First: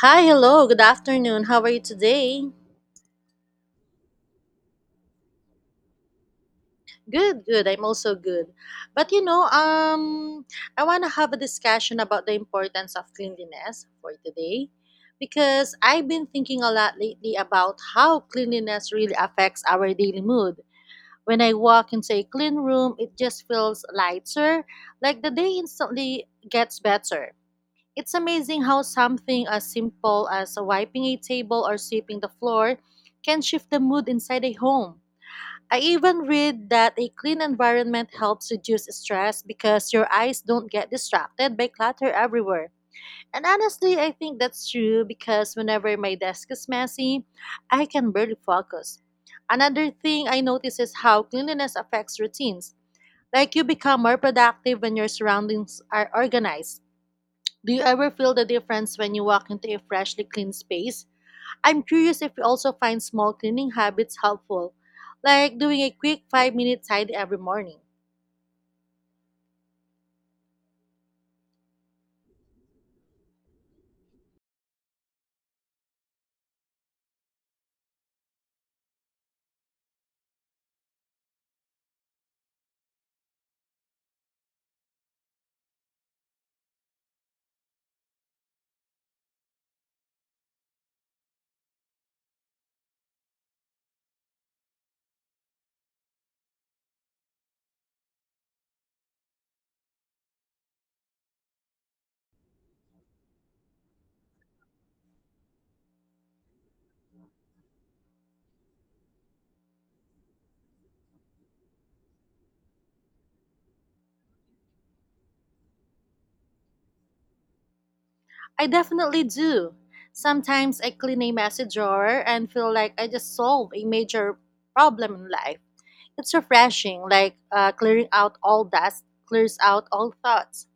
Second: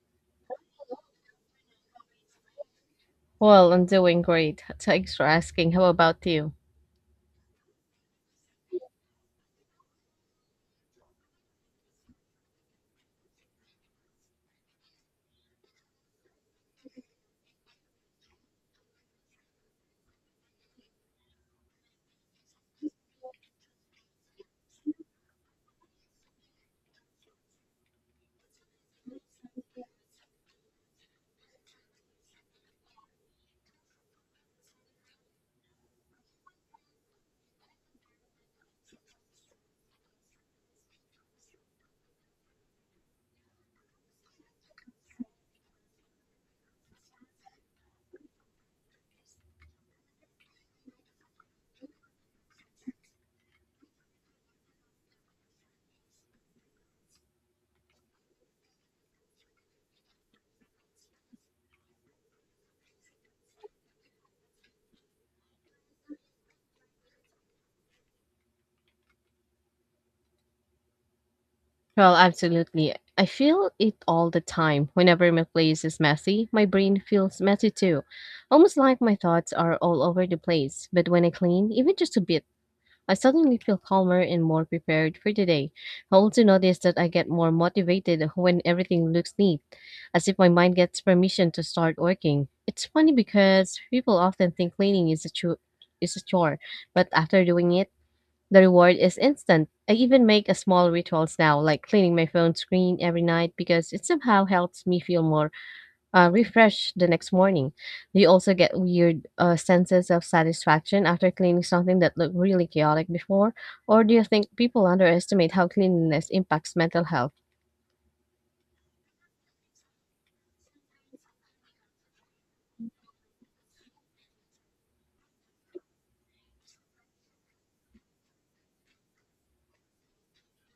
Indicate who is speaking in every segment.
Speaker 1: Hi, hello, good afternoon. How are you today?
Speaker 2: Well, I'm doing great. Thanks for asking. How about you?
Speaker 1: Good, good. I'm also good. But I want to have a discussion about the importance of cleanliness for today because I've been thinking a lot lately about how cleanliness really affects our daily mood. When I walk into a clean room, it just feels lighter, like the day instantly gets better. It's amazing how something as simple as wiping a table or sweeping the floor can shift the mood inside a home. I even read that a clean environment helps reduce stress because your eyes don't get distracted by clutter everywhere. And honestly, I think that's true because whenever my desk is messy, I can barely focus. Another thing I notice is how cleanliness affects routines. Like, you become more productive when your surroundings are organized. Do you ever feel the difference when you walk into a freshly clean space? I'm curious if you also find small cleaning habits helpful, like doing a quick 5-minute tidy every morning.
Speaker 2: Well, absolutely. I feel it all the time. Whenever my place is messy, my brain feels messy too. Almost like my thoughts are all over the place. But when I clean, even just a bit, I suddenly feel calmer and more prepared for the day. I also notice that I get more motivated when everything looks neat, as if my mind gets permission to start working. It's funny because people often think cleaning is a chu- is a chore, but after doing it, the reward is instant. I even make a small rituals now, like cleaning my phone screen every night because it somehow helps me feel more refreshed the next morning. Do you also get weird senses of satisfaction after cleaning something that looked really chaotic before? Or do you think people underestimate how cleanliness impacts mental health?
Speaker 1: I definitely do. Sometimes I clean a messy drawer and feel like I just solved a major problem in life. It's refreshing, like, clearing out all dust clears out all thoughts.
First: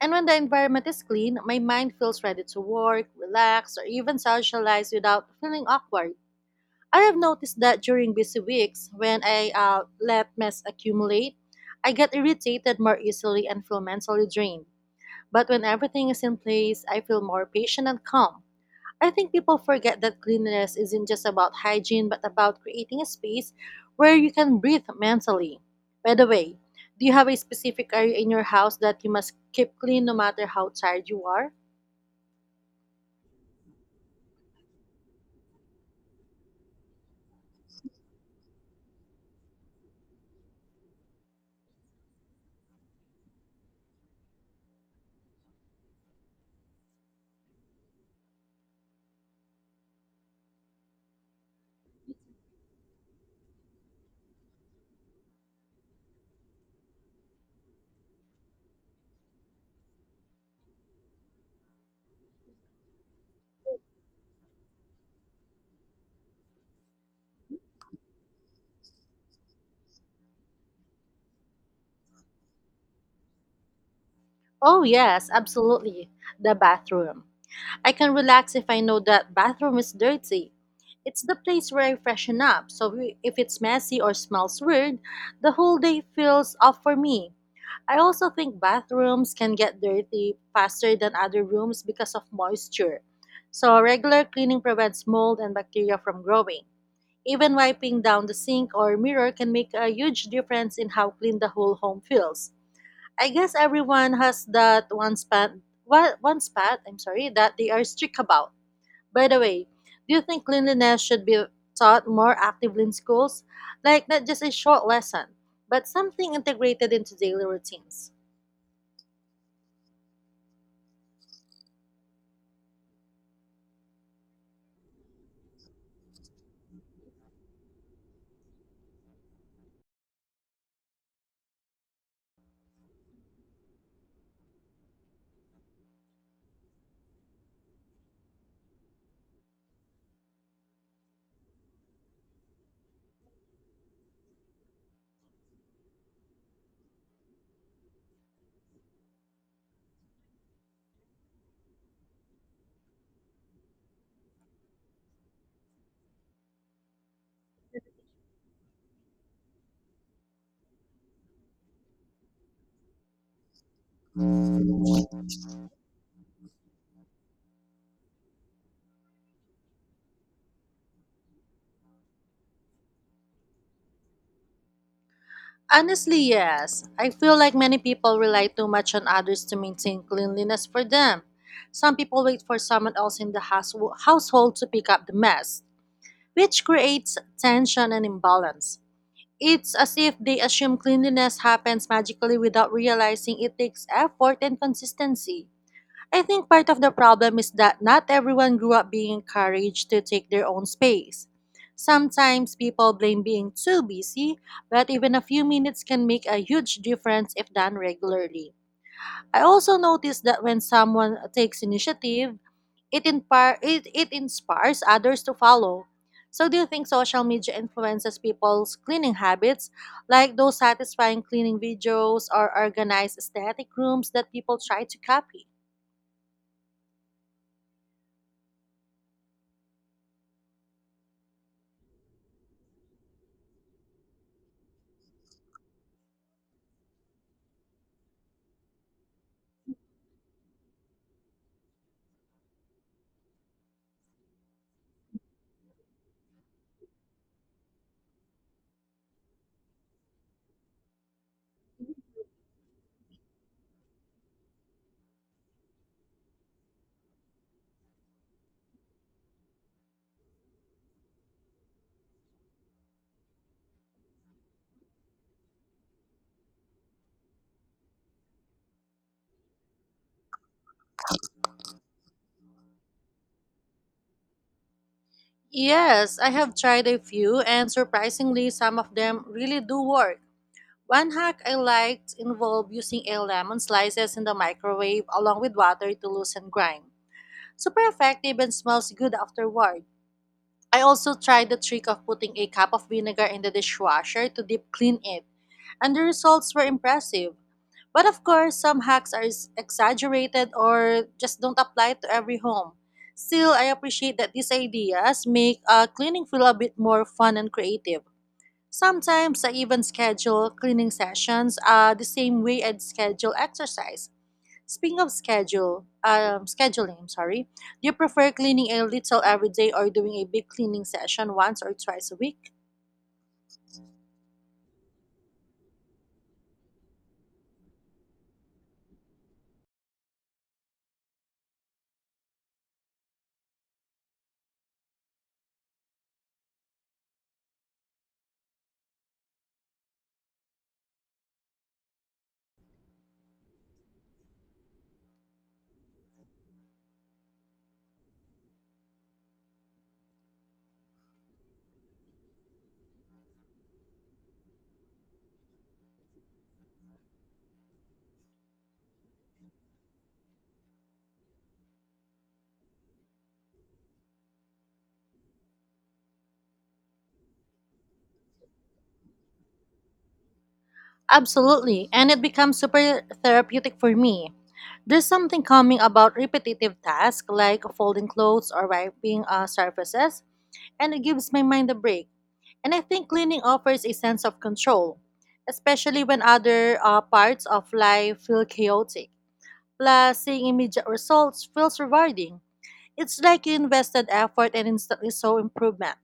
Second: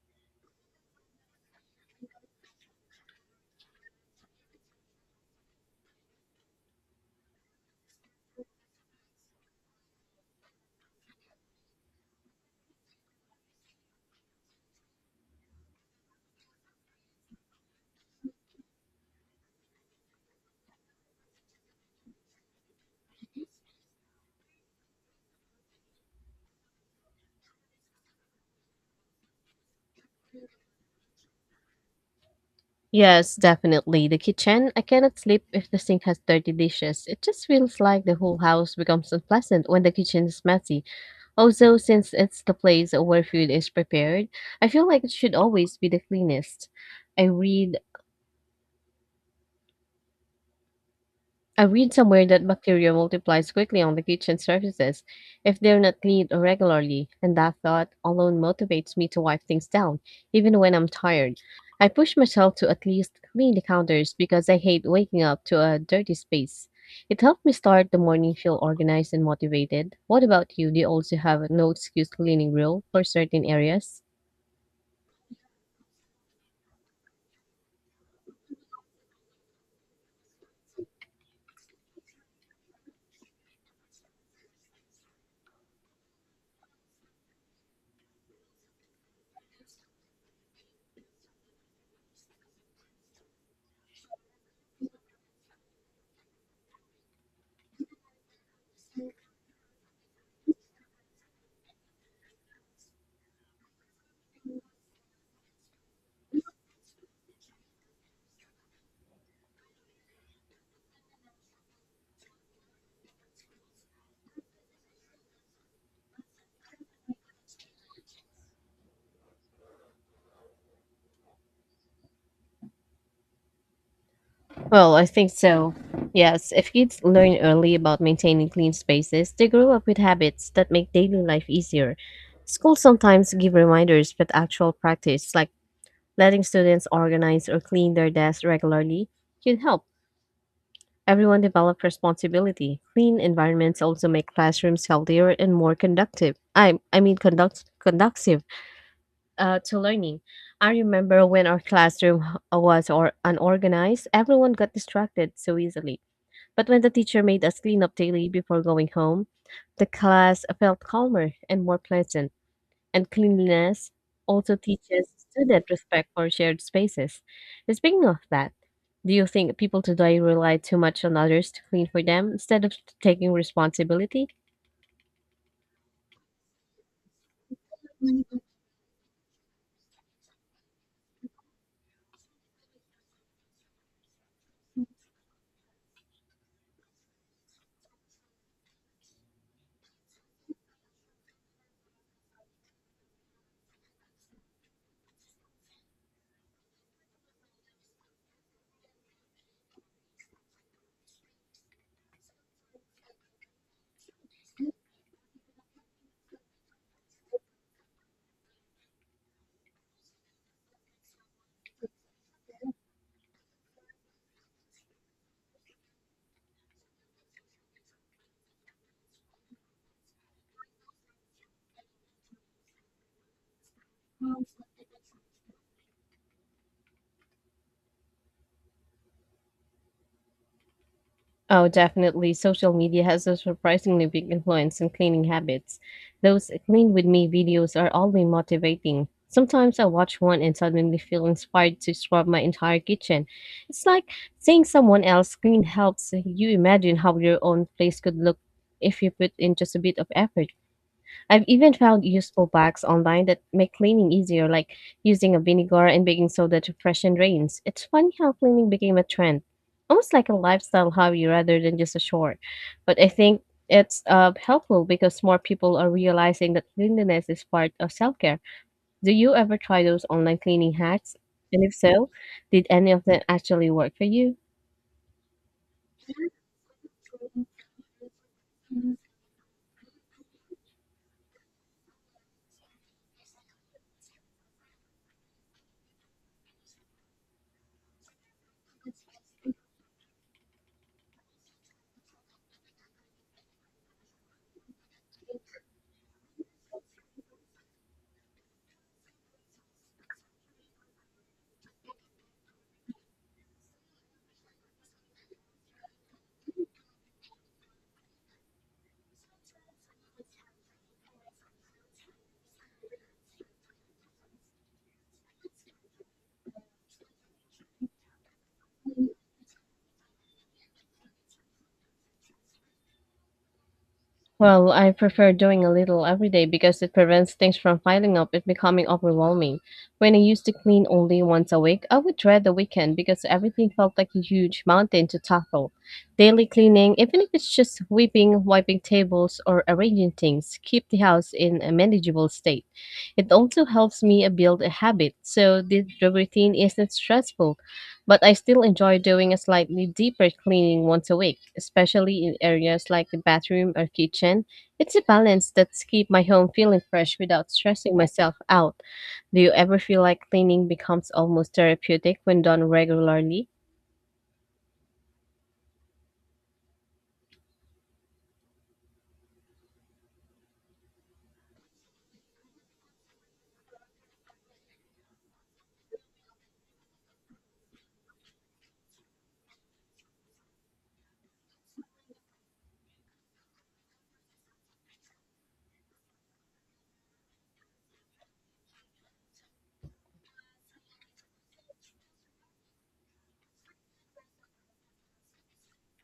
Speaker 1: And when the environment is clean, my mind feels ready to work, relax, or even socialize without feeling awkward. I have noticed that during busy weeks, when I let mess accumulate, I get irritated more easily and feel mentally drained. But when everything is in place, I feel more patient and calm. I think people forget that cleanliness isn't just about hygiene but about creating a space where you can breathe mentally. By the way, do you have a specific area in your house that you must keep clean no matter how tired you are?
Speaker 2: Yes, definitely. The kitchen, I cannot sleep if the sink has dirty dishes. It just feels like the whole house becomes unpleasant when the kitchen is messy. Also, since it's the place where food is prepared, I feel like it should always be the cleanest. I read I read somewhere that bacteria multiplies quickly on the kitchen surfaces if they're not cleaned regularly, and that thought alone motivates me to wipe things down, even when I'm tired. I push myself to at least clean the counters because I hate waking up to a dirty space. It helped me start the morning feel organized and motivated. What about you? Do you also have a no excuse cleaning rule for certain areas?
Speaker 1: Oh, yes, absolutely. The bathroom. I can relax if I know that bathroom is dirty. It's the place where I freshen up, so if it's messy or smells weird, the whole day feels off for me. I also think bathrooms can get dirty faster than other rooms because of moisture. So regular cleaning prevents mold and bacteria from growing. Even wiping down the sink or mirror can make a huge difference in how clean the whole home feels. I guess everyone has that one spot, one spot, I'm sorry, that they are strict about. By the way, do you think cleanliness should be taught more actively in schools? Like, not just a short lesson, but something integrated into daily routines?
Speaker 2: Well, I think so. Yes, if kids learn early about maintaining clean spaces, they grow up with habits that make daily life easier. Schools sometimes give reminders, but actual practice, like letting students organize or clean their desks regularly, can help everyone develop responsibility. Clean environments also make classrooms healthier and more conductive. I mean, conduct, conductive to learning. I remember when our classroom was or unorganized, everyone got distracted so easily. But when the teacher made us clean up daily before going home, the class felt calmer and more pleasant. And cleanliness also teaches students respect for shared spaces. And speaking of that, do you think people today rely too much on others to clean for them instead of taking responsibility?
Speaker 1: Honestly, yes. I feel like many people rely too much on others to maintain cleanliness for them. Some people wait for someone else in the household to pick up the mess, which creates tension and imbalance. It's as if they assume cleanliness happens magically without realizing it takes effort and consistency. I think part of the problem is that not everyone grew up being encouraged to take their own space. Sometimes people blame being too busy, but even a few minutes can make a huge difference if done regularly. I also noticed that when someone takes initiative, it inspires others to follow. So, do you think social media influences people's cleaning habits, like those satisfying cleaning videos or organized aesthetic rooms that people try to copy?
Speaker 2: Oh, definitely. Social media has a surprisingly big influence on cleaning habits. Those clean with me videos are oddly motivating. Sometimes I watch one and suddenly feel inspired to scrub my entire kitchen. It's like seeing someone else clean helps you imagine how your own place could look if you put in just a bit of effort. I've even found useful packs online that make cleaning easier, like using a vinegar and baking soda to freshen drains. It's funny how cleaning became a trend, almost like a lifestyle hobby rather than just a chore. But I think it's helpful because more people are realizing that cleanliness is part of self care. Do you ever try those online cleaning hacks? And if so, did any of them actually work for you?
Speaker 1: Yes, I have tried a few, and surprisingly, some of them really do work. One hack I liked involved using a lemon slices in the microwave along with water to loosen grime. Super effective and smells good afterward. I also tried the trick of putting a cup of vinegar in the dishwasher to deep clean it, and the results were impressive. But of course, some hacks are exaggerated or just don't apply to every home. Still, I appreciate that these ideas make cleaning feel a bit more fun and creative. Sometimes I even schedule cleaning sessions the same way I'd schedule exercise. Scheduling, sorry, do you prefer cleaning a little every day or doing a big cleaning session once or twice a week?
Speaker 2: Well, I prefer doing a little every day because it prevents things from piling up and becoming overwhelming. When I used to clean only once a week, I would dread the weekend because everything felt like a huge mountain to tackle. Daily cleaning, even if it's just sweeping, wiping tables, or arranging things, keep the house in a manageable state. It also helps me build a habit, so the routine isn't stressful, but I still enjoy doing a slightly deeper cleaning once a week, especially in areas like the bathroom or kitchen. It's a balance that's keep my home feeling fresh without stressing myself out. Do you ever feel like cleaning becomes almost therapeutic when done regularly?
Speaker 1: Absolutely, and it becomes super therapeutic for me. There's something calming about repetitive tasks like folding clothes or wiping surfaces, and it gives my mind a break. And I think cleaning offers a sense of control, especially when other parts of life feel chaotic. Plus, seeing immediate results feels rewarding. It's like you invested effort and instantly saw improvement.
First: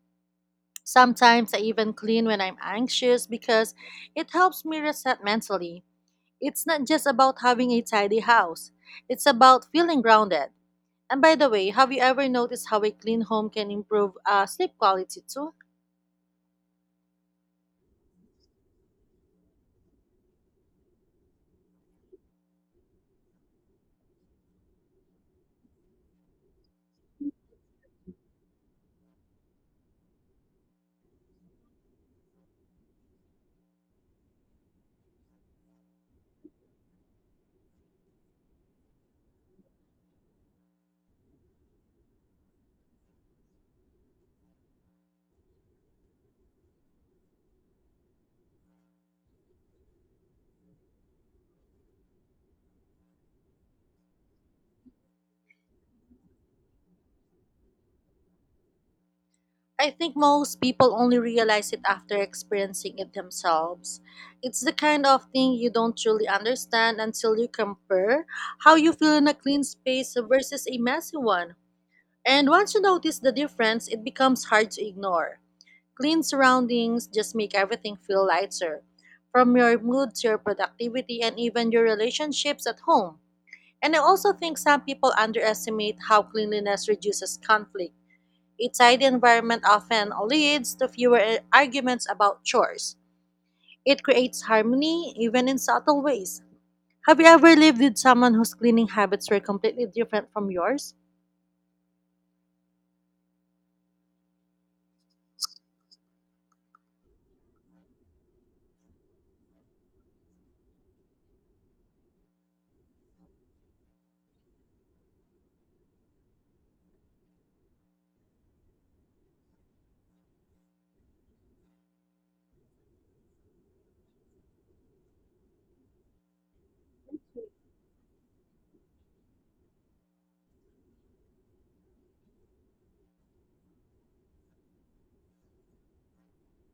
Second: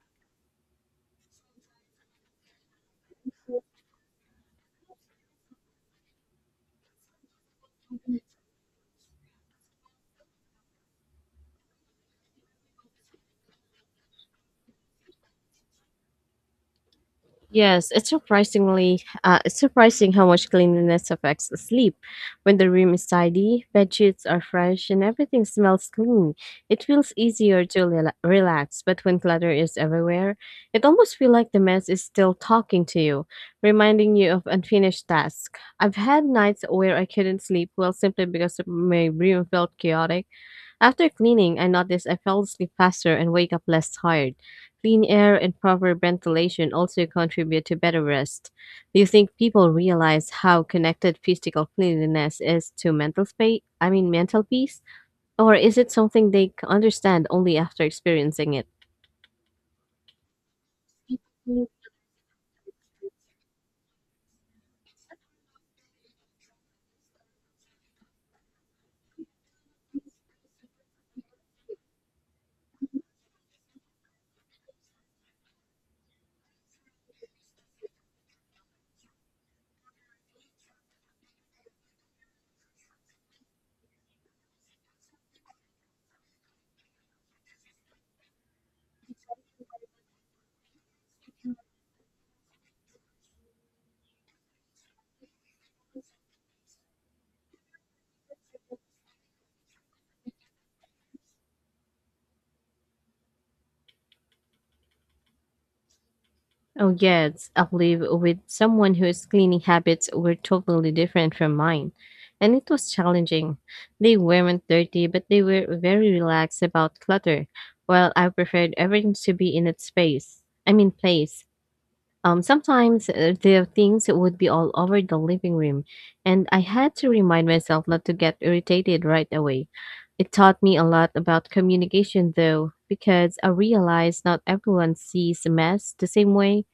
Speaker 1: Sometimes I even clean when I'm anxious because it helps me reset mentally. It's not just about having a tidy house, it's about feeling grounded. And by the way, have you ever noticed how a clean home can improve sleep quality too?
Speaker 2: Yes, it's surprising how much cleanliness affects the sleep. When the room is tidy, bed sheets are fresh, and everything smells clean, it feels easier to relax. But when clutter is everywhere, it almost feels like the mess is still talking to you, reminding you of unfinished tasks. I've had nights where I couldn't sleep well simply because my room felt chaotic. After cleaning, I noticed I fell asleep faster and wake up less tired. Clean air and proper ventilation also contribute to better rest. Do you think people realize how connected physical cleanliness is to mental space? I mean, mental peace? Or is it something they understand only after experiencing it?
Speaker 1: I think most people only realize it after experiencing it themselves. It's the kind of thing you don't truly understand until you compare how you feel in a clean space versus a messy one. And once you notice the difference, it becomes hard to ignore. Clean surroundings just make everything feel lighter, from your mood to your productivity and even your relationships at home. And I also think some people underestimate how cleanliness reduces conflict. A tidy environment often leads to fewer arguments about chores. It creates harmony, even in subtle ways. Have you ever lived with someone whose cleaning habits were completely different from yours?
Speaker 2: Oh, yes, I live with someone whose cleaning habits were totally different from mine, and it was challenging. They weren't dirty, but they were very relaxed about clutter, while I preferred everything to be in its place. Sometimes the things would be all over the living room, and I had to remind myself not to get irritated right away. It taught me a lot about communication, though, because I realized not everyone sees a mess the same way.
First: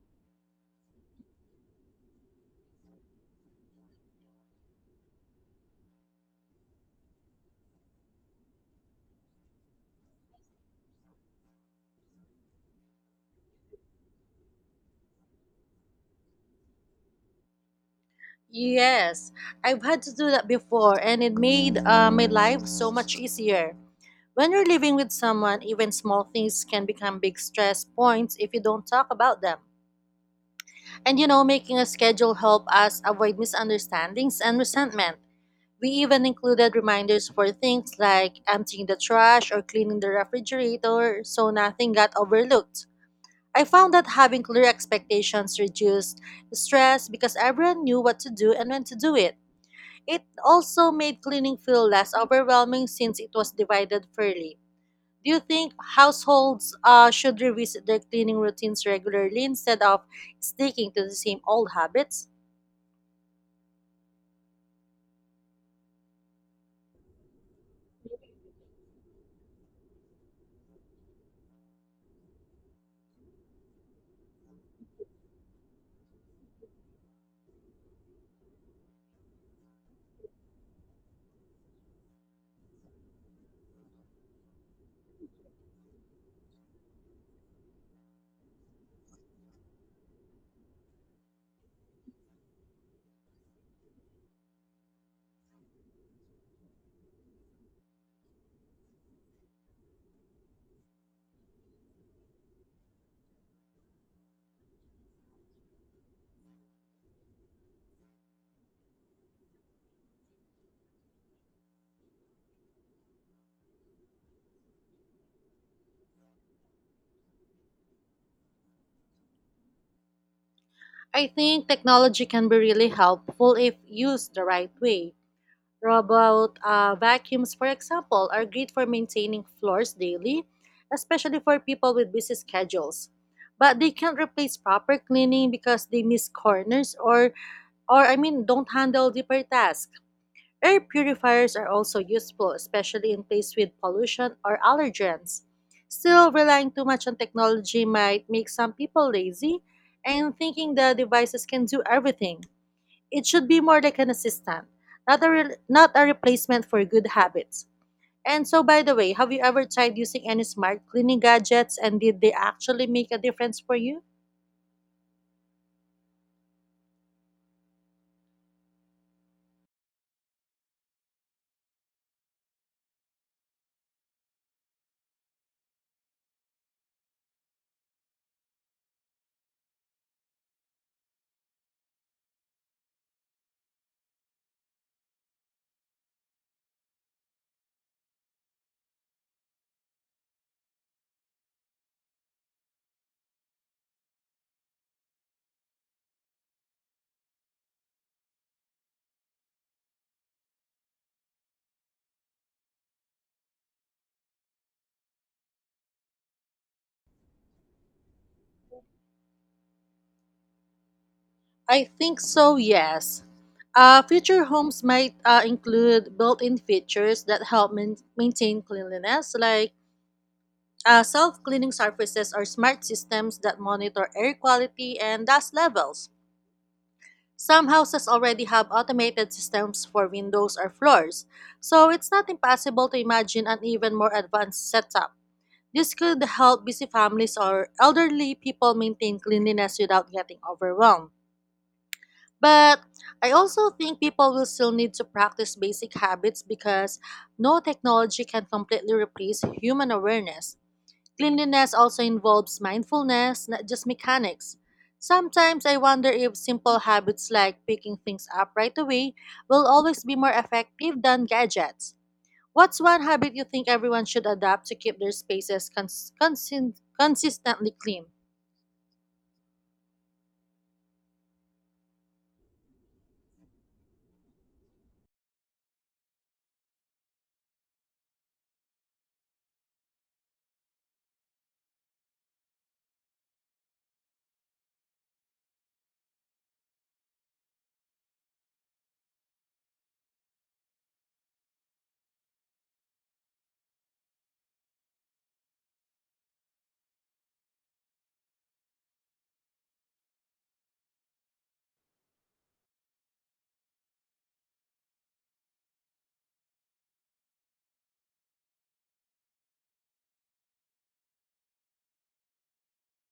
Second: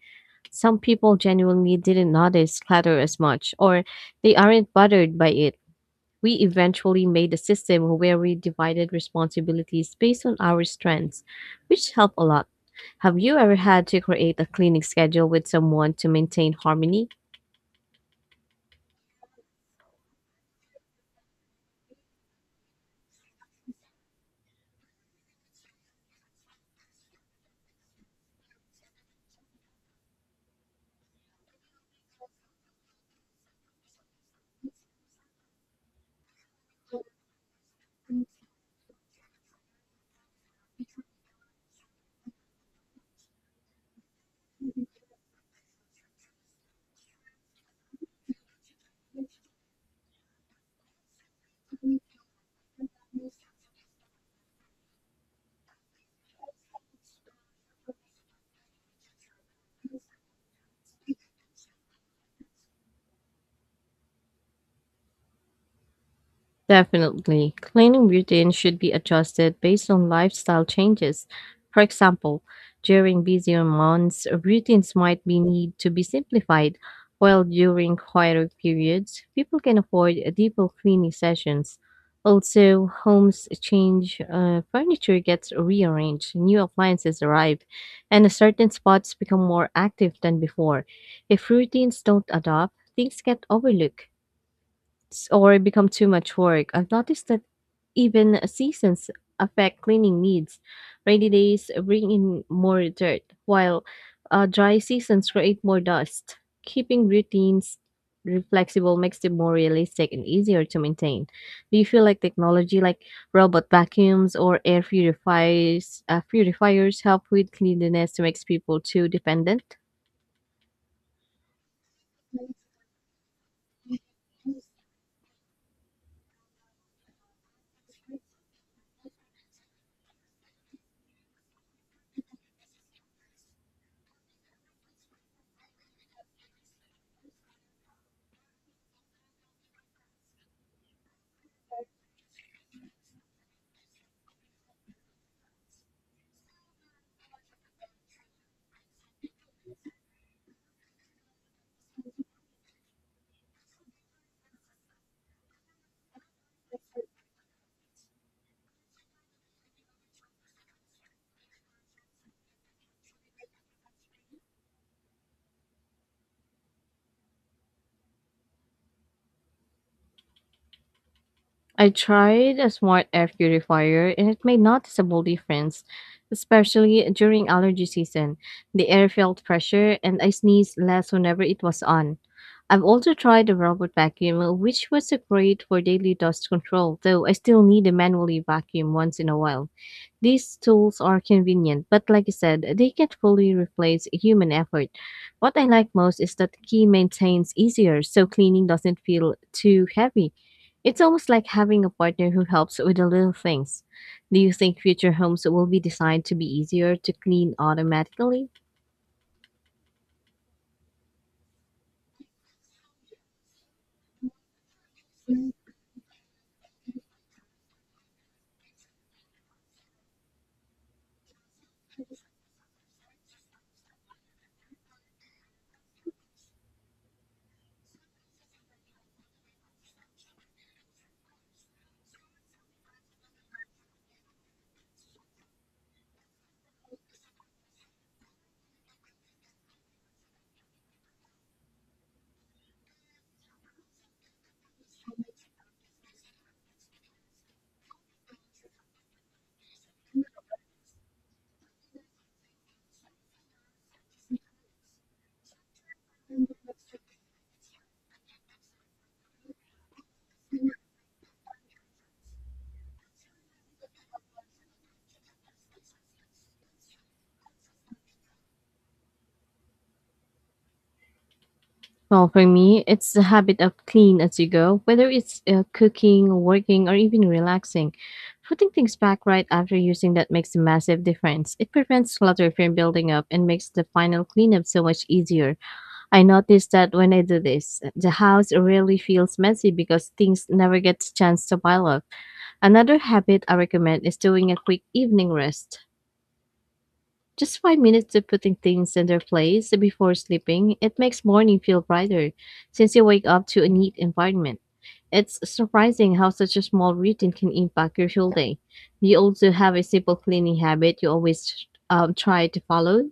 Speaker 2: Some people genuinely didn't notice clutter as much, or they aren't bothered by it. We eventually made a system where we divided responsibilities based on our strengths, which helped a lot. Have you ever had to create a cleaning schedule with someone to maintain harmony?
Speaker 1: Yes, I've had to do that before, and it made my life so much easier. When you're living with someone, even small things can become big stress points if you don't talk about them. And you know, making a schedule helped us avoid misunderstandings and resentment. We even included reminders for things like emptying the trash or cleaning the refrigerator so nothing got overlooked. I found that having clear expectations reduced stress because everyone knew what to do and when to do it. It also made cleaning feel less overwhelming since it was divided fairly. Do you think households should revisit their cleaning routines regularly instead of sticking to the same old habits?
Speaker 2: Definitely. Cleaning routines should be adjusted based on lifestyle changes. For example, during busier months, routines might be need to be simplified, while during quieter periods, people can afford deeper cleaning sessions. Also, homes change, furniture gets rearranged, new appliances arrive, and certain spots become more active than before. If routines don't adapt, things get overlooked or become too much work. I've noticed that even seasons affect cleaning needs. Rainy days bring in more dirt, while dry seasons create more dust. Keeping routines flexible makes them more realistic and easier to maintain. Do you feel like technology like robot vacuums or purifiers help with cleanliness to make people too dependent?
Speaker 1: I think technology can be really helpful if used the right way. Robot vacuums, for example, are great for maintaining floors daily, especially for people with busy schedules. But they can't replace proper cleaning because they miss corners or, I mean, don't handle deeper tasks. Air purifiers are also useful, especially in places with pollution or allergens. Still, relying too much on technology might make some people lazy and thinking the devices can do everything. It should be more like an assistant, not a replacement for good habits. And so, by the way, have you ever tried using any smart cleaning gadgets and did they actually make a difference for you?
Speaker 2: I tried a smart air purifier and it made noticeable difference, especially during allergy season. The air felt fresher and I sneezed less whenever it was on. I've also tried a robot vacuum, which was great for daily dust control, though I still need to manually vacuum once in a while. These tools are convenient, but like I said, they can't fully replace human effort. What I like most is that the key maintains easier, so cleaning doesn't feel too heavy. It's almost like having a partner who helps with the little things. Do you think future homes will be designed to be easier to clean automatically?
Speaker 1: I think so, yes. Future homes might include built in features that help maintain cleanliness, like self cleaning surfaces or smart systems that monitor air quality and dust levels. Some houses already have automated systems for windows or floors, so it's not impossible to imagine an even more advanced setup. This could help busy families or elderly people maintain cleanliness without getting overwhelmed. But I also think people will still need to practice basic habits because no technology can completely replace human awareness. Cleanliness also involves mindfulness, not just mechanics. Sometimes I wonder if simple habits like picking things up right away will always be more effective than gadgets. What's one habit you think everyone should adopt to keep their spaces consistently clean?
Speaker 2: Well, for me, it's the habit of clean as you go, whether it's cooking, working, or even relaxing. Putting things back right after using that makes a massive difference. It prevents clutter from building up and makes the final cleanup so much easier. I noticed that when I do this, the house really feels messy because things never get a chance to pile up. Another habit I recommend is doing a quick evening rest. Just 5 minutes of putting things in their place before sleeping, it makes morning feel brighter since you wake up to a neat environment. It's surprising how such a small routine can impact your whole day. Do you also have a simple cleaning habit you always try to follow?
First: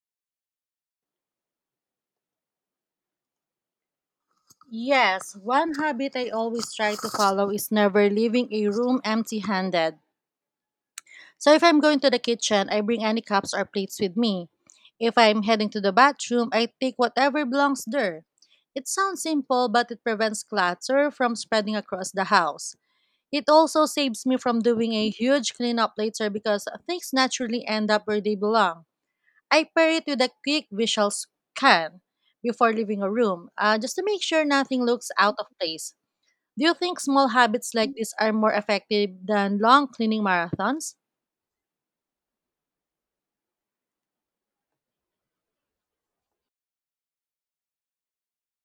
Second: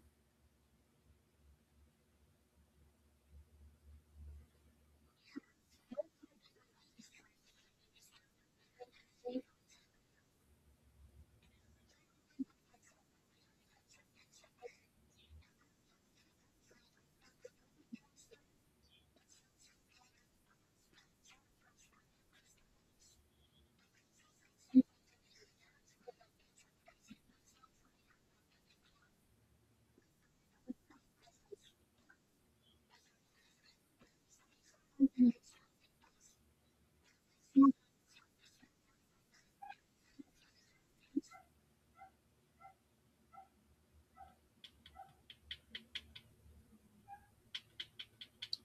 Speaker 1: Yes, one habit I always try to follow is never leaving a room empty handed. So if I'm going to the kitchen, I bring any cups or plates with me. If I'm heading to the bathroom, I take whatever belongs there. It sounds simple, but it prevents clutter from spreading across the house. It also saves me from doing a huge cleanup later because things naturally end up where they belong. I pair it with a quick visual scan before leaving a room, just to make sure nothing looks out of place. Do you think small habits like this are more effective than long cleaning marathons?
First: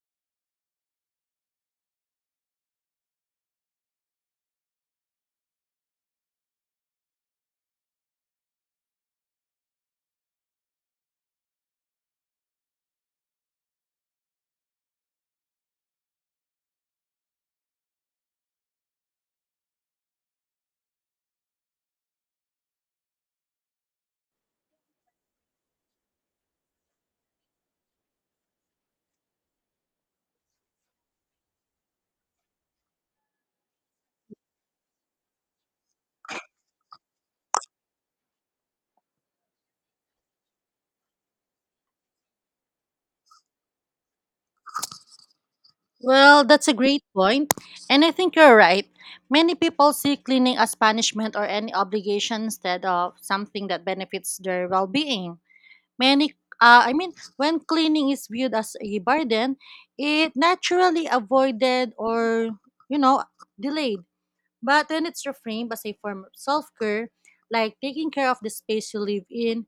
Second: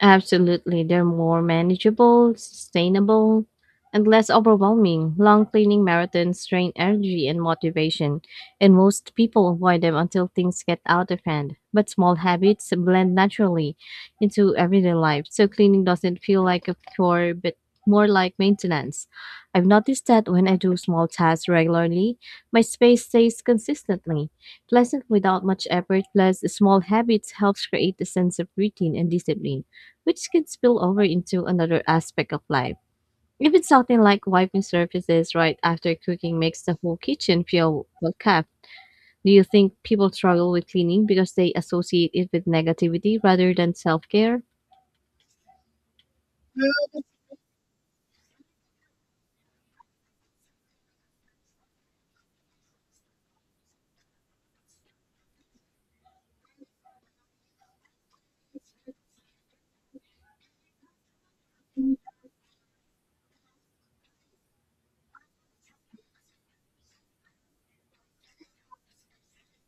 Speaker 2: Absolutely. They're more manageable, sustainable, and less overwhelming. Long cleaning marathons drain energy and motivation, and most people avoid them until things get out of hand. But small habits blend naturally into everyday life, so cleaning doesn't feel like a chore, but more like maintenance. I've noticed that when I do small tasks regularly, my space stays consistently pleasant without much effort. Plus small habits helps create a sense of routine and discipline which can spill over into another aspect of life. Even something like wiping surfaces right after cooking makes the whole kitchen feel well kept. Do you think people struggle with cleaning because they associate it with negativity rather than self care?
Speaker 1: Well, that's a great point, and I think you're right. Many people see cleaning as punishment or any obligation instead of something that benefits their well-being. When cleaning is viewed as a burden, it naturally avoided or you know delayed. But when it's reframed as a form of self-care, like taking care of the space you live in,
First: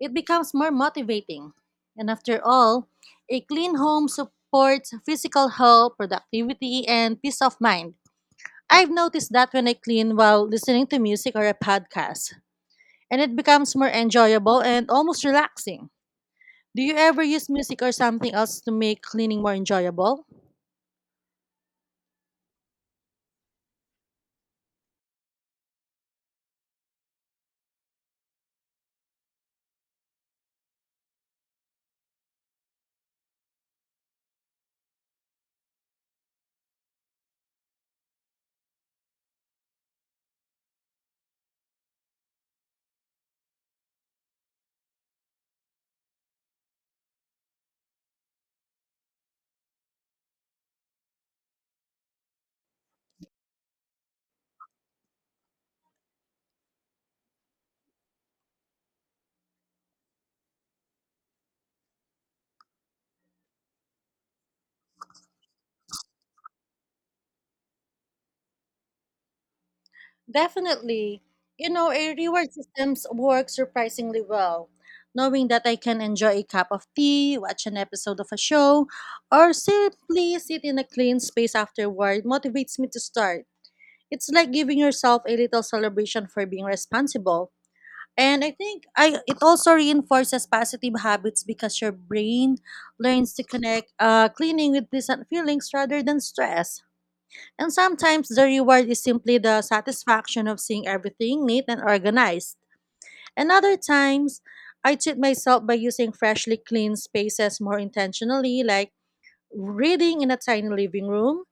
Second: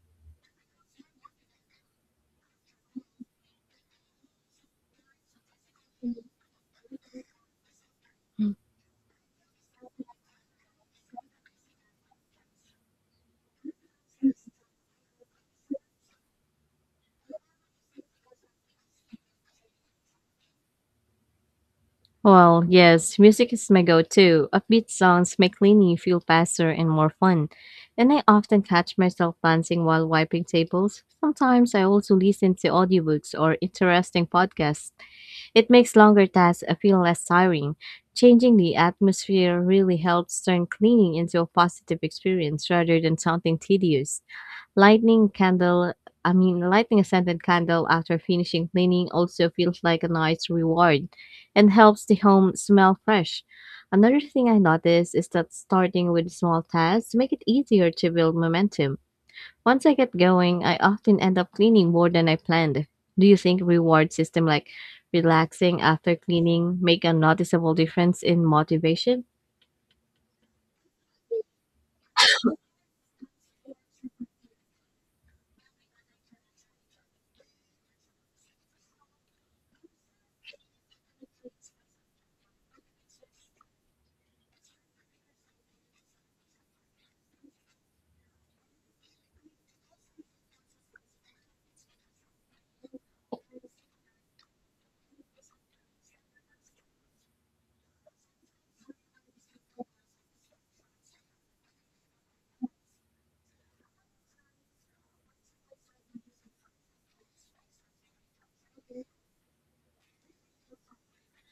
Speaker 1: it becomes more motivating. And after all, a clean home supports physical health, productivity, and peace of mind. I've noticed that when I clean while listening to music or a podcast, and it becomes more enjoyable and almost relaxing. Do you ever use music or something else to make cleaning more enjoyable?
Speaker 2: Well, yes, music is my go to. Upbeat songs make cleaning feel faster and more fun. And I often catch myself dancing while wiping tables. Sometimes I also listen to audiobooks or interesting podcasts. It makes longer tasks feel less tiring. Changing the atmosphere really helps turn cleaning into a positive experience rather than something tedious. Lighting candle, Lighting a scented candle after finishing cleaning also feels like a nice reward and helps the home smell fresh. Another thing I noticed is that starting with small tasks make it easier to build momentum. Once I get going, I often end up cleaning more than I planned. Do you think reward system like relaxing after cleaning make a noticeable difference in motivation?
Speaker 1: Definitely. You know, a reward systems work surprisingly well. Knowing that I can enjoy a cup of tea, watch an episode of a show, or simply sit in a clean space afterward motivates me to start. It's like giving yourself a little celebration for being responsible. And I think I it also reinforces positive habits because your brain learns to connect cleaning with pleasant feelings rather than stress. And sometimes the reward is simply the satisfaction of seeing everything neat and organized. And other times, I treat myself by using freshly cleaned spaces more intentionally, like reading in a tiny living room.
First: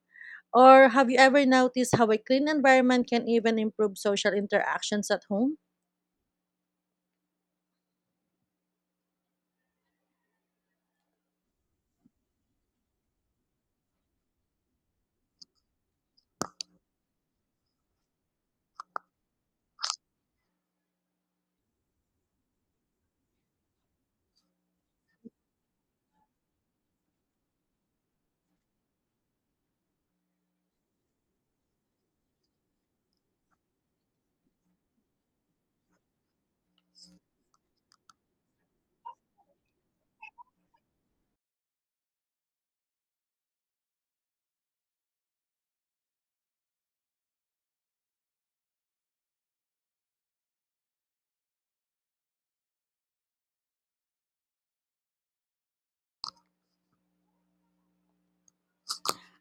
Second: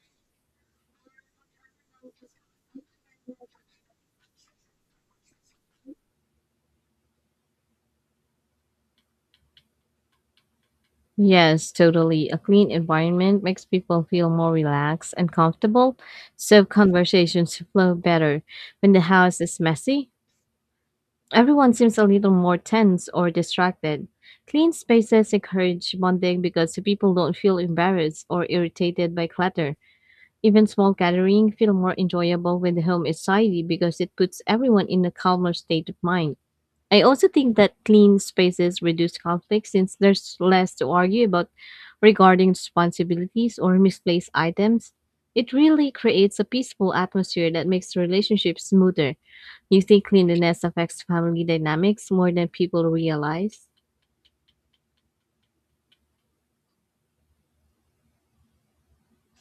Speaker 1: Or have you ever noticed how a clean environment can even improve social interactions at home?
Speaker 2: Yes, totally. A clean environment makes people feel more relaxed and comfortable, so conversations flow better. When the house is messy, everyone seems a little more tense or distracted. Clean spaces encourage bonding because people don't feel embarrassed or irritated by clutter. Even small gatherings feel more enjoyable when the home is tidy because it puts everyone in a calmer state of mind. I also think that clean spaces reduce conflict since there's less to argue about regarding responsibilities or misplaced items. It really creates a peaceful atmosphere that makes relationships smoother. You think cleanliness affects family dynamics more than people realize?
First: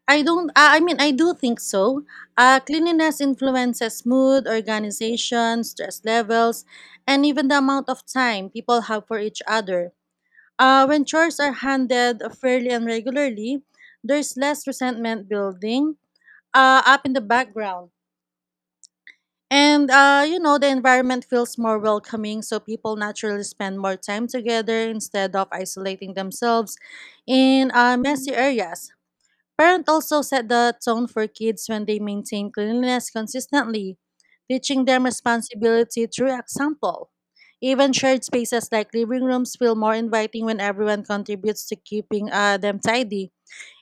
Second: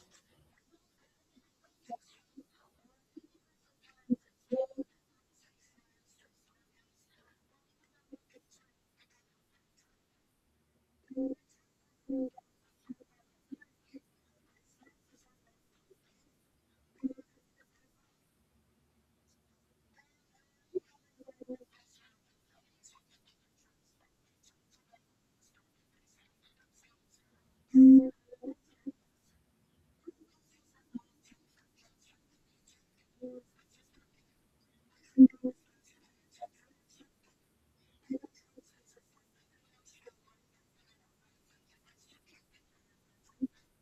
Speaker 1: I don't, I mean, I do think so. Cleanliness influences mood, organization, stress levels, and even the amount of time people have for each other. When chores are handled fairly and regularly, there's less resentment building up in the background. And the environment feels more welcoming, so people naturally spend more time together instead of isolating themselves in messy areas. Parents also set the tone for kids when they maintain cleanliness consistently, teaching them responsibility through example. Even shared spaces like living rooms feel more inviting when everyone contributes to keeping them tidy.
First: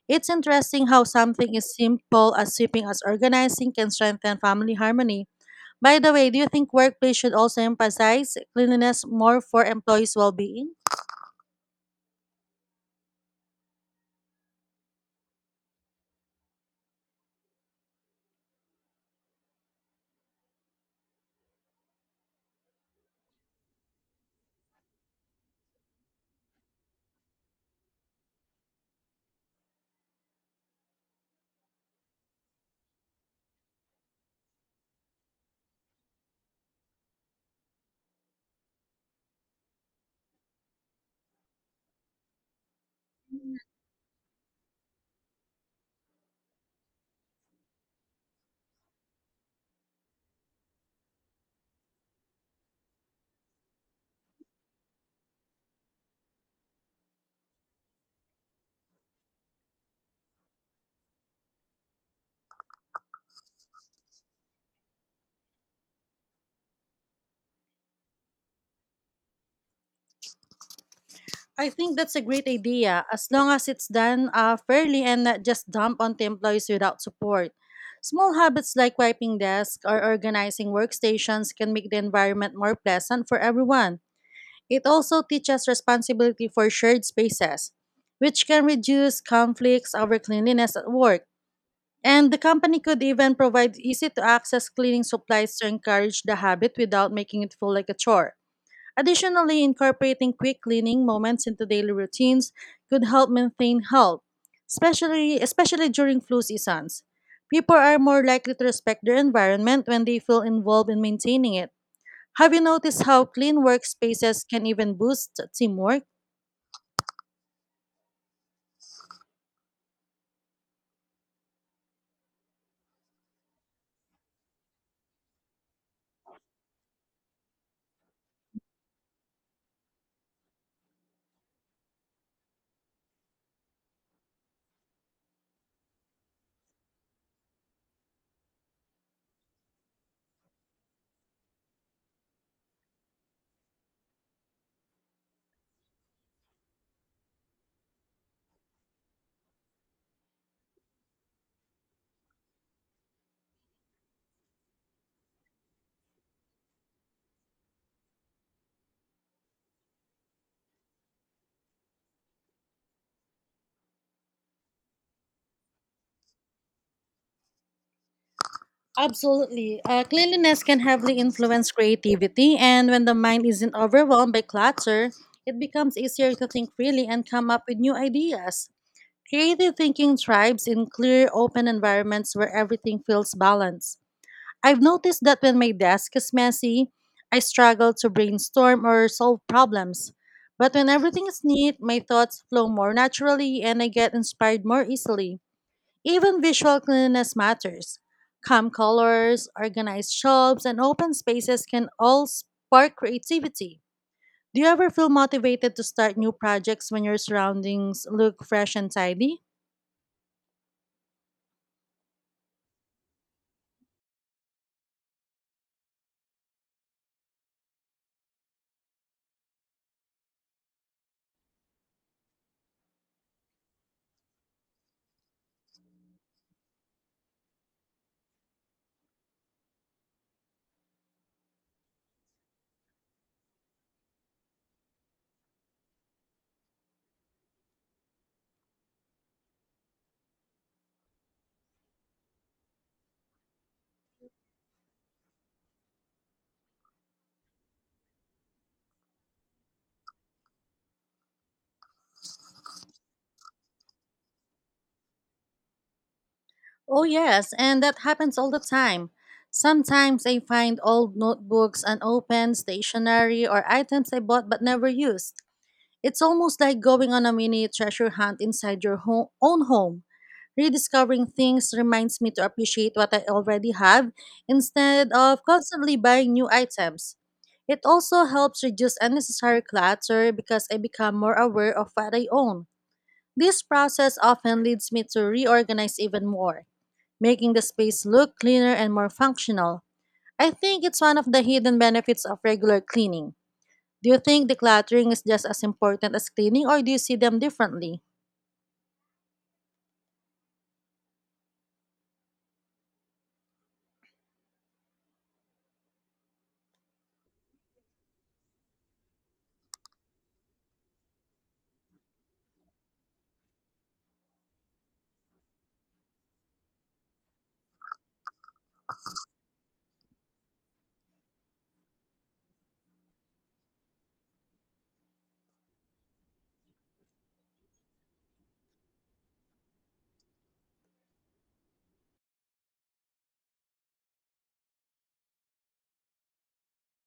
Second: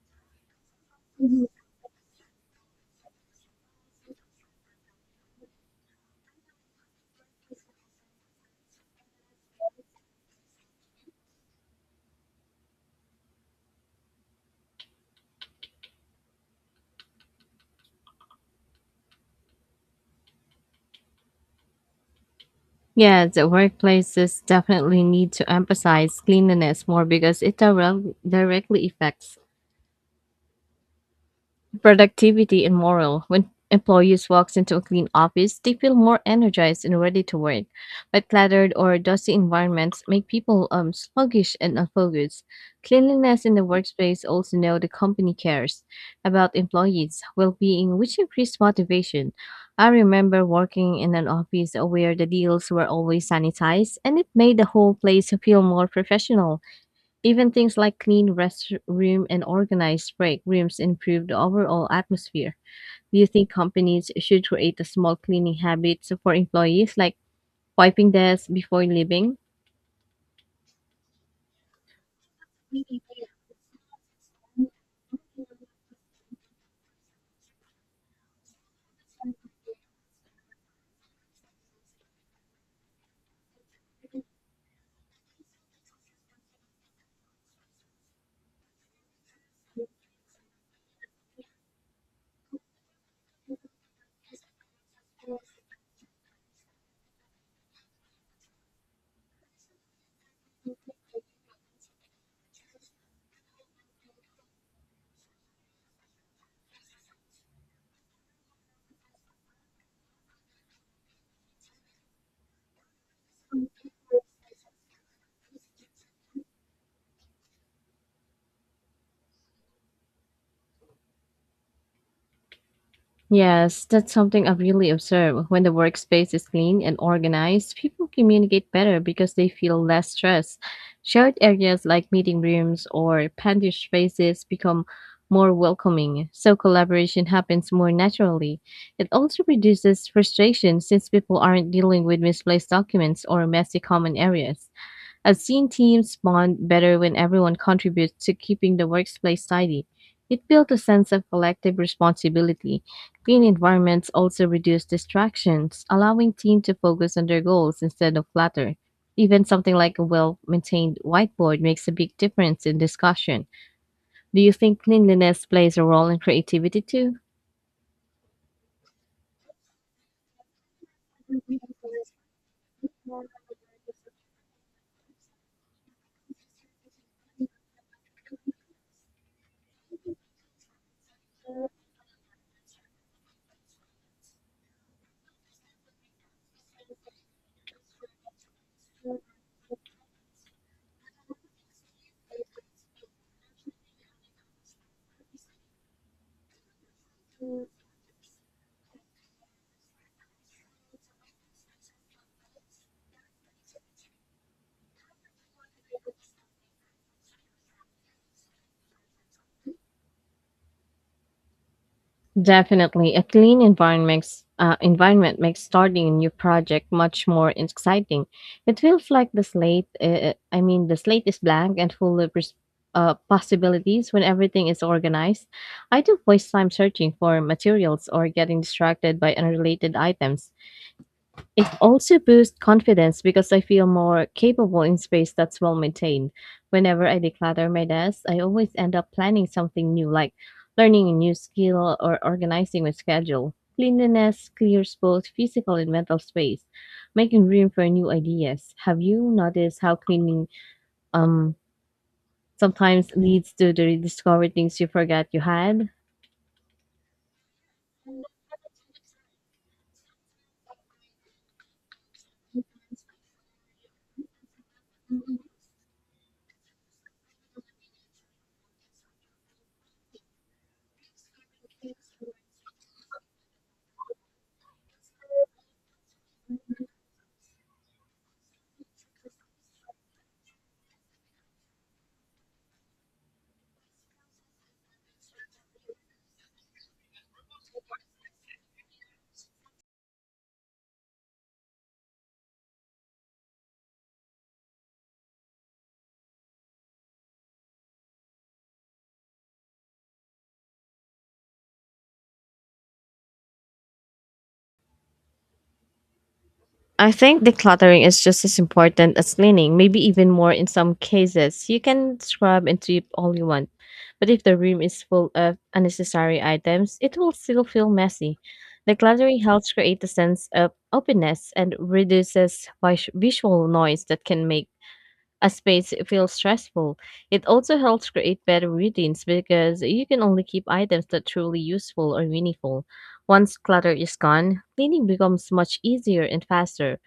Speaker 1: It's interesting how something as simple as sweeping as organizing can strengthen family harmony. By the way, do you think workplace should also emphasize cleanliness more for employees' well-being?
Speaker 2: Yeah, the workplaces definitely need to emphasize cleanliness more because it directly affects productivity and morale. When employees walks into a clean office, they feel more energized and ready to work. But cluttered or dusty environments make people sluggish and unfocused. Cleanliness in the workspace also know the company cares about employees' well-being, which increased motivation. I remember working in an office where the deals were always sanitized, and it made the whole place feel more professional. Even things like clean restroom and organized break rooms improve the overall atmosphere. Do you think companies should create a small cleaning habit for employees, like wiping desks before leaving?
Speaker 1: I think that's a great idea as long as it's done fairly and not just dumped onto employees without support. Small habits like wiping desks or organizing workstations can make the environment more pleasant for everyone. It also teaches responsibility for shared spaces, which can reduce conflicts over cleanliness at work. And the company could even provide easy to access cleaning supplies to encourage the habit without making it feel like a chore. Additionally, incorporating quick cleaning moments into daily routines could help maintain health, especially during flu seasons. People are more likely to respect their environment when they feel involved in maintaining it. Have you noticed how clean workspaces can even boost teamwork?
Speaker 2: Yes, that's something I've really observed. When the workspace is clean and organized, people communicate better because they feel less stressed. Shared areas like meeting rooms or pantry spaces become more welcoming, so collaboration happens more naturally. It also reduces frustration since people aren't dealing with misplaced documents or messy common areas. I've seen teams bond better when everyone contributes to keeping the workplace tidy. It built a sense of collective responsibility. Clean environments also reduce distractions, allowing teams to focus on their goals instead of clutter. Even something like a well maintained whiteboard makes a big difference in discussion. Do you think cleanliness plays a role in creativity too?
Speaker 1: Absolutely. Cleanliness can heavily influence creativity, and when the mind isn't overwhelmed by clutter, it becomes easier to think freely and come up with new ideas. Creative thinking thrives in clear, open environments where everything feels balanced. I've noticed that when my desk is messy, I struggle to brainstorm or solve problems. But when everything is neat, my thoughts flow more naturally and I get inspired more easily. Even visual cleanliness matters. Calm colors, organized shops, and open spaces can all spark creativity. Do you ever feel motivated to start new projects when your surroundings look fresh and tidy?
Speaker 2: Definitely, a clean environment makes starting a new project much more exciting. It feels like the slate is blank and full of possibilities when everything is organized. I don't waste time searching for materials or getting distracted by unrelated items. It also boosts confidence because I feel more capable in space that's well maintained. Whenever I declutter my desk, I always end up planning something new, like learning a new skill or organizing my schedule. Cleanliness clears both physical and mental space, making room for new ideas. Have you noticed how cleaning um sometimes leads to the rediscovery things you forgot you had?
Speaker 1: Oh, yes, and that happens all the time. Sometimes I find old notebooks, unopened stationery, or items I bought but never used. It's almost like going on a mini treasure hunt inside your own home. Rediscovering things reminds me to appreciate what I already have instead of constantly buying new items. It also helps reduce unnecessary clutter because I become more aware of what I own. This process often leads me to reorganize even more, making the space look cleaner and more functional. I think it's one of the hidden benefits of regular cleaning. Do you think decluttering is just as important as cleaning, or do you see them differently?
Speaker 2: I think decluttering is just as important as cleaning, maybe even more in some cases. You can scrub and sweep all you want, but if the room is full of unnecessary items, it will still feel messy. Decluttering helps create a sense of openness and reduces visual noise that can make a space feels stressful. It also helps create better routines because you can only keep items that truly useful or meaningful. Once clutter is gone, cleaning becomes much easier and faster.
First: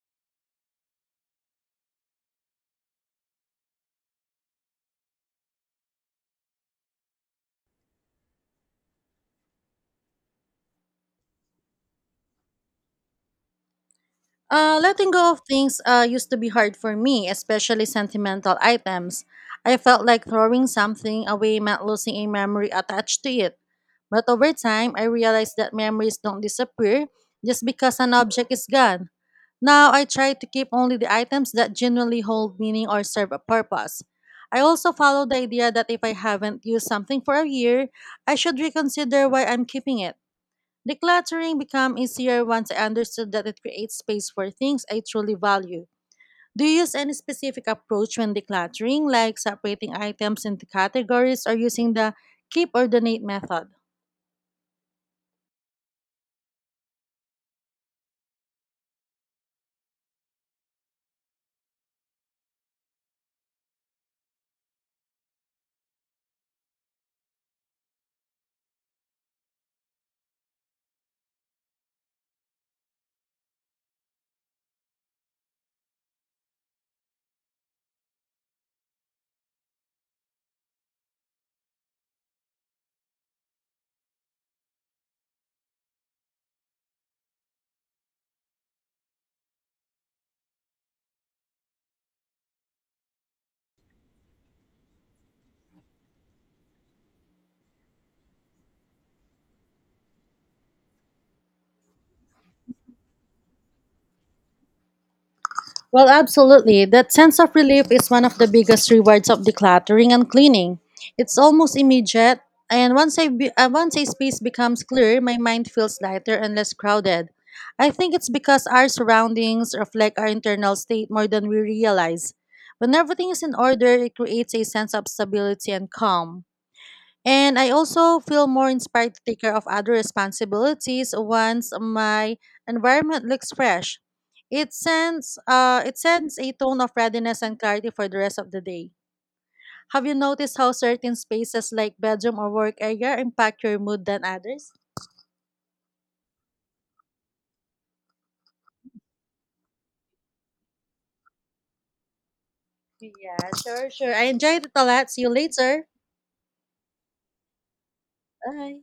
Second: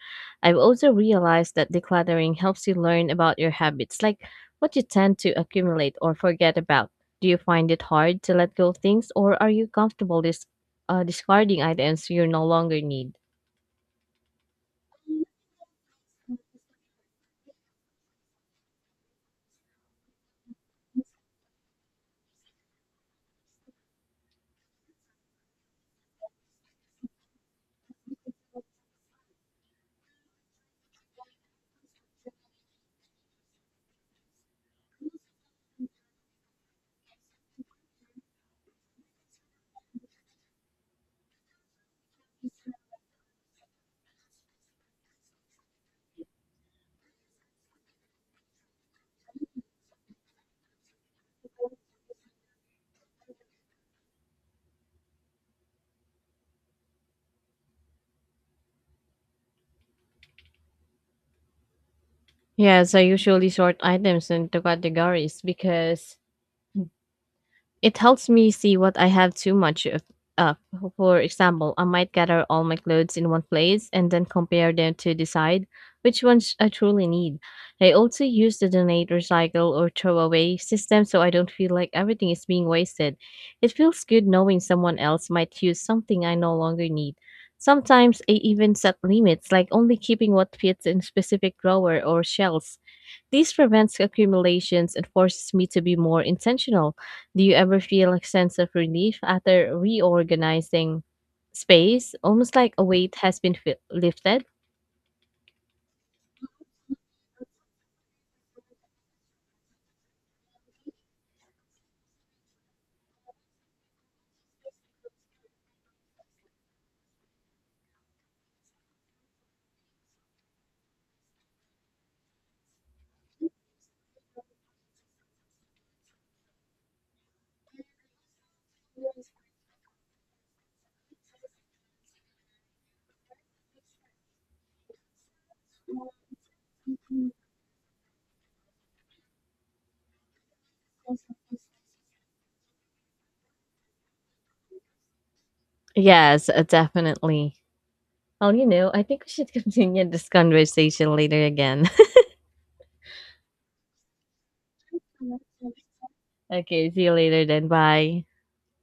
Speaker 2: I've also realized that decluttering helps you learn about your habits, like what you tend to accumulate or forget about. Do you find it hard to let go of things, or are you comfortable discarding items you no longer need?
Speaker 1: Letting go of things used to be hard for me, especially sentimental items. I felt like throwing something away meant losing a memory attached to it. But over time, I realized that memories don't disappear just because an object is gone. Now I try to keep only the items that genuinely hold meaning or serve a purpose. I also follow the idea that if I haven't used something for a year, I should reconsider why I'm keeping it. Decluttering became easier once I understood that it creates space for things I truly value. Do you use any specific approach when decluttering, like separating items into categories or using the keep or donate method?
Speaker 2: Yes, I usually sort items into categories because it helps me see what I have too much of. For example, I might gather all my clothes in one place and then compare them to decide which ones I truly need. I also use the donate, recycle, or throw away system so I don't feel like everything is being wasted. It feels good knowing someone else might use something I no longer need. Sometimes I even set limits, like only keeping what fits in specific drawer or shelves this prevents accumulations and forces me to be more intentional. Do you ever feel a sense of relief after reorganizing space, almost like a weight has been lifted?
Speaker 1: Well, absolutely. That sense of relief is one of the biggest rewards of decluttering and cleaning. It's almost immediate, and once a space becomes clear, my mind feels lighter and less crowded. I think it's because our surroundings reflect our internal state more than we realize. When everything is in order, it creates a sense of stability and calm. And I also feel more inspired to take care of other responsibilities once my environment looks fresh. It sends a tone of readiness and clarity for the rest of the day. Have you noticed how certain spaces like bedroom or work area impact your mood than others?
Speaker 2: Yes, definitely. Well, you know, I think we should continue this conversation later again.
Speaker 1: Yeah, sure, sure. I enjoyed it a lot. See you later.
Speaker 2: Okay, see you later then. Bye.
Speaker 1: Bye.